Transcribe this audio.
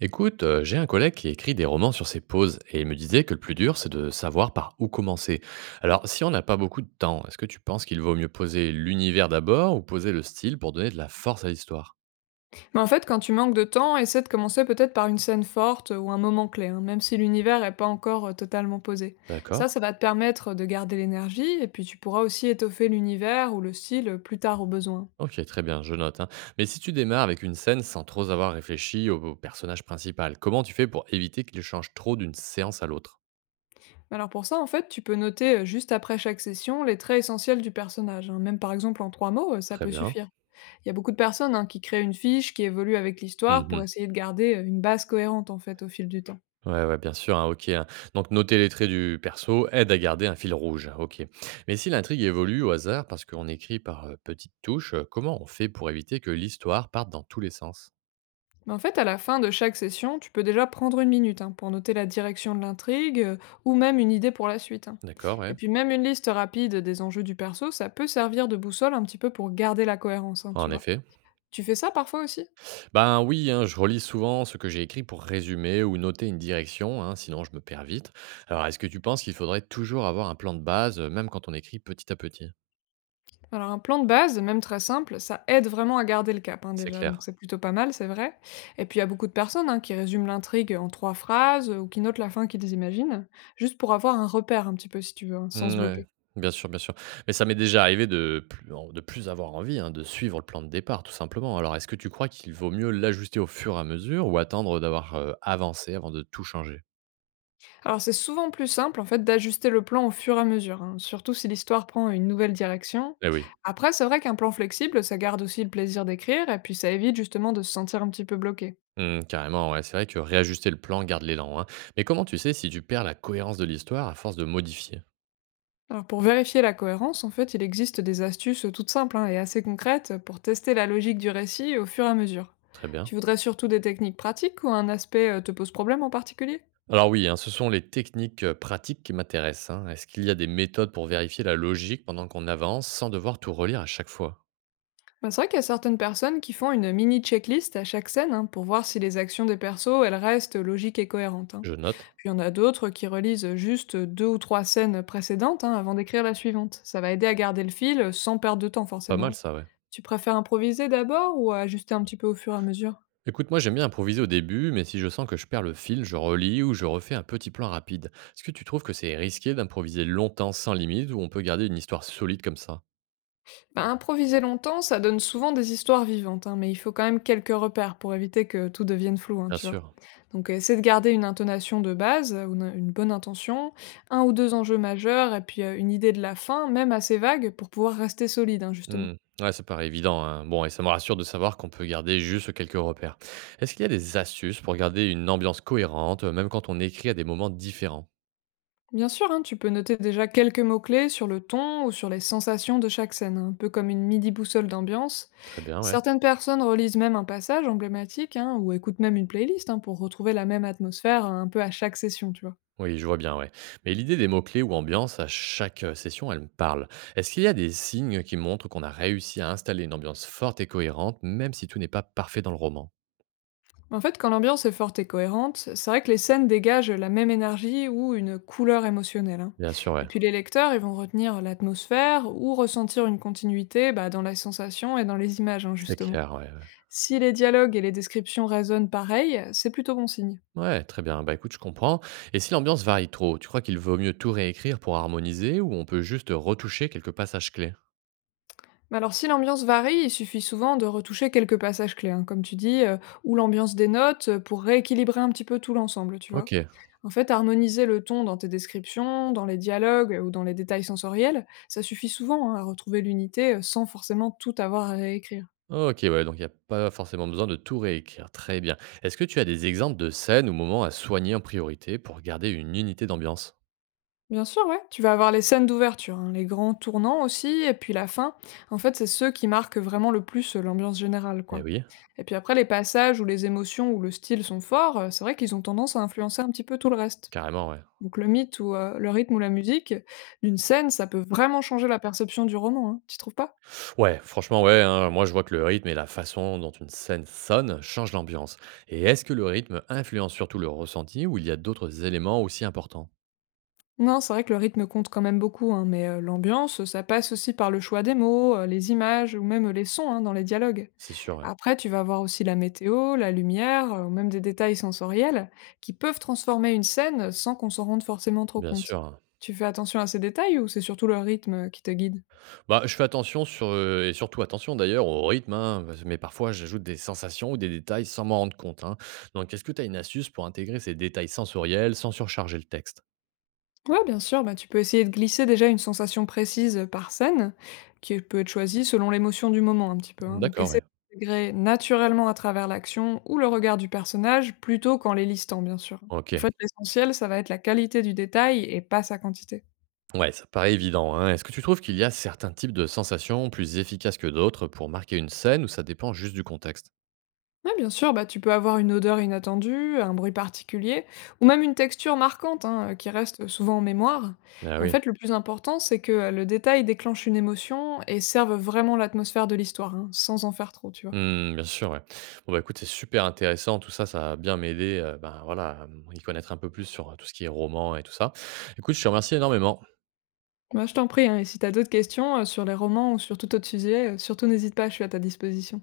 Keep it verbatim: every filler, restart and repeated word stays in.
Écoute, euh, j'ai un collègue qui écrit des romans sur ses pauses et il me disait que le plus dur, c'est de savoir par où commencer. Alors, si on n'a pas beaucoup de temps, est-ce que tu penses qu'il vaut mieux poser l'univers d'abord ou poser le style pour donner de la force à l'histoire? Mais en fait, quand tu manques de temps, essaie de commencer peut-être par une scène forte ou un moment clé, hein, même si l'univers n'est pas encore euh, totalement posé. Ça, D'accord. ça va te permettre de garder l'énergie et puis tu pourras aussi étoffer l'univers ou le style plus tard au besoin. OK, très bien, je note, hein. Mais si tu démarres avec une scène sans trop avoir réfléchi au, au personnage principal, comment tu fais pour éviter qu'il change trop d'une séance à l'autre? Alors pour ça, en fait, tu peux noter euh, juste après chaque session les traits essentiels du personnage, hein. Même par exemple en trois mots, euh, ça Très peut bien. suffire. Il y a beaucoup de personnes, hein, qui créent une fiche qui évolue avec l'histoire pour Mhm. essayer de garder euh, une base cohérente en fait au fil du temps. Ouais, ouais, bien sûr, hein, OK, hein. Donc noter les traits du perso aide à garder un fil rouge, OK. Mais si l'intrigue évolue au hasard parce qu'on écrit par euh, petites touches, euh, comment on fait pour éviter que l'histoire parte dans tous les sens? Mais en fait, à la fin de chaque session, tu peux déjà prendre une minute, hein, pour noter la direction de l'intrigue euh, ou même une idée pour la suite, hein. D'accord, Et ouais. puis même une liste rapide des enjeux du perso, ça peut servir de boussole un petit peu pour garder la cohérence, hein, tu En vois. effet. Tu fais ça parfois aussi? Ben oui, hein, je relis souvent ce que j'ai écrit pour résumer ou noter une direction, hein, sinon je me perds vite. Alors, est-ce que tu penses qu'il faudrait toujours avoir un plan de base, euh, même quand on écrit petit à petit? Alors un plan de base, même très simple, ça aide vraiment à garder le cap, hein, C'est déjà, donc clair. c'est plutôt pas mal, c'est vrai. Et puis il y a beaucoup de personnes, hein, qui résument l'intrigue en trois phrases euh, ou qui notent la fin qu'ils imaginent, juste pour avoir un repère un petit peu si tu veux, hein, sans se Mmh, ouais, bloquer. bien sûr, bien sûr. Mais ça m'est déjà arrivé de plus en de plus avoir envie, hein, de suivre le plan de départ, tout simplement. Alors, est-ce que tu crois qu'il vaut mieux l'ajuster au fur et à mesure ou attendre d'avoir, heu, avancé avant de tout changer? Alors c'est souvent plus simple en fait d'ajuster le plan au fur et à mesure, hein, surtout si l'histoire prend une nouvelle direction. Eh oui, Après, c'est vrai qu'un plan flexible, ça garde aussi le plaisir d'écrire et puis ça évite justement de se sentir un petit peu bloqué. mmh, carrément, ouais, c'est vrai que réajuster le plan garde l'élan, hein. Mais comment tu sais si tu perds la cohérence de l'histoire à force de modifier? Alors pour vérifier la cohérence, en fait, il existe des astuces toutes simples, hein, et assez concrètes pour tester la logique du récit au fur et à mesure. Très bien. Tu voudrais surtout des techniques pratiques ou un aspect euh, te pose problème en particulier? Alors oui, hein, ce sont les techniques, heu, pratiques qui m'intéressent, hein. Est-ce qu'il y a des méthodes pour vérifier la logique pendant qu'on avance, sans devoir tout relire à chaque fois? Bah, c'est vrai qu'il y a certaines personnes qui font une mini checklist à chaque scène, hein, pour voir si les actions des persos, elles restent logiques et cohérentes, hein. Je note. Puis il y en a d'autres qui relisent juste deux ou trois scènes précédentes, hein, avant d'écrire la suivante. Ça va aider à garder le fil, sans perdre de temps Pas mal forcément. ça, ouais. Tu préfères improviser d'abord ou ajuster un petit peu au fur et à mesure? Écoute, moi j'aime bien improviser au début, mais si je sens que je perds le fil, je relis ou je refais un petit plan rapide. Est-ce que tu trouves que c'est risqué d'improviser longtemps sans limite ou on peut garder une histoire solide comme ça? Ben improviser longtemps, ça donne souvent des histoires vivantes, hein, mais il faut quand même quelques repères pour éviter que tout devienne flou, hein, Bien tu vois? sûr. Donc, heu, essaie de garder une intonation de base, heu, une une bonne intention, un ou deux enjeux majeurs et puis, heu, une idée de la fin, même assez vague, pour pouvoir rester solide, hein, justement. Hmm. Ouais, ça paraît évident, hein. Bon, et ça me rassure de savoir qu'on peut garder juste quelques repères. Est-ce qu'il y a des astuces pour garder une ambiance cohérente, euh, même quand on écrit à des moments différents? Bien sûr, hein, tu peux noter déjà quelques mots-clés sur le ton ou sur les sensations de chaque scène, un peu comme une midi-boussole d'ambiance. Très bien, ouais. Certaines personnes relisent même un passage emblématique, hein, ou écoutent même une playlist, hein, pour retrouver la même atmosphère euh, un peu à chaque session, tu vois. Oui, je vois bien, ouais. Mais l'idée des mots-clés ou ambiance à chaque euh, session, elle me parle. Est-ce qu'il y a des signes qui montrent qu'on a réussi à installer une ambiance forte et cohérente, même si tout n'est pas parfait dans le roman? En fait, quand l'ambiance est forte et cohérente, c'est vrai que les scènes dégagent la même énergie ou une couleur émotionnelle, hein. Bien sûr, Et ouais. puis les lecteurs, ils vont retenir l'atmosphère ou ressentir une continuité, bah, dans la sensation et dans les images, hein, C'est justement. clair, ouais. Si les dialogues et les descriptions résonnent pareil, c'est plutôt bon signe. Ouais, ouais, très bien. Bah écoute, je comprends. Et si l'ambiance varie trop, tu crois qu'il vaut mieux tout réécrire pour harmoniser ou on peut juste retoucher quelques passages clés? Mais alors si l'ambiance varie, il suffit souvent de retoucher quelques passages clés, hein, comme tu dis, euh, ou l'ambiance des notes euh, pour rééquilibrer un petit peu tout l'ensemble, tu vois. OK. En fait, harmoniser le ton dans tes descriptions, dans les dialogues euh, ou dans les détails sensoriels, ça suffit souvent, hein, à retrouver l'unité euh, sans forcément tout avoir à réécrire. OK, ouais, donc il n'y a pas forcément besoin de tout réécrire. Très bien. Est-ce que tu as des exemples de scènes ou moments à soigner en priorité pour garder une unité d'ambiance? Bien sûr, ouais. Tu vas avoir les scènes d'ouverture, hein, les grands tournants aussi, et puis la fin. En fait, c'est ceux qui marquent vraiment le plus euh, l'ambiance générale, Eh quoi. oui, Et puis après, les passages où les émotions ou le style sont forts, euh, c'est vrai qu'ils ont tendance à influencer un petit peu tout le reste. carrément, ouais. Donc le mythe ou euh, le rythme ou la musique d'une scène, ça peut vraiment changer la perception du roman, hein, tu trouves pas? Ouais, franchement, ouais, hein, moi je vois que le rythme et la façon dont une scène sonne changent l'ambiance. Et est-ce que le rythme influence surtout le ressenti ou il y a d'autres éléments aussi importants? Non, c'est vrai que le rythme compte quand même beaucoup, hein, mais euh, l'ambiance, ça passe aussi par le choix des mots, euh, les images ou même euh, les sons, hein, dans les dialogues. C'est sûr, ouais. Après, tu vas voir aussi la météo, la lumière, euh, ou même des détails sensoriels qui peuvent transformer une scène sans qu'on s'en rende forcément trop Bien sûr, compte. hein. Tu fais attention à ces détails ou c'est surtout le rythme qui te guide? Bah, je fais attention sur, euh, et surtout attention d'ailleurs au rythme, hein, parce- mais parfois j'ajoute des sensations ou des détails sans m'en rendre compte, hein. Donc est-ce que tu as une astuce pour intégrer ces détails sensoriels sans surcharger le texte? Ouais, bien sûr, bah, tu peux essayer de glisser déjà une sensation précise par scène, qui peut être choisie selon l'émotion du moment un petit peu, hein. Donc D'accord, essaie ouais. d'intégrer naturellement à travers l'action ou le regard du personnage, plutôt qu'en les listant, bien sûr. OK. En fait, l'essentiel, ça va être la qualité du détail et pas sa quantité. Ouais, ça paraît évident, hein. Est-ce que tu trouves qu'il y a certains types de sensations plus efficaces que d'autres pour marquer une scène ou ça dépend juste du contexte? Ouais, bien sûr, bah, tu peux avoir une odeur inattendue, un bruit particulier, ou même une texture marquante, hein, euh, qui reste souvent en mémoire. Ah Et en oui, fait, le plus important, c'est que euh, le détail déclenche une émotion et serve vraiment l'atmosphère de l'histoire, hein, sans en faire trop, tu vois. mmh, bien sûr, ouais. Bon, bah, écoute, c'est super intéressant tout ça, ça a bien m'aider, heu, ben, voilà, à, mmh, y connaître un peu plus sur, tout ce qui est roman et tout ça. Écoute, je te remercie énormément. Bah, je t'en prie, hein, et si t'as d'autres questions, heu, sur les romans ou sur tout autre sujet, heu, surtout n'hésite pas, je suis à ta disposition.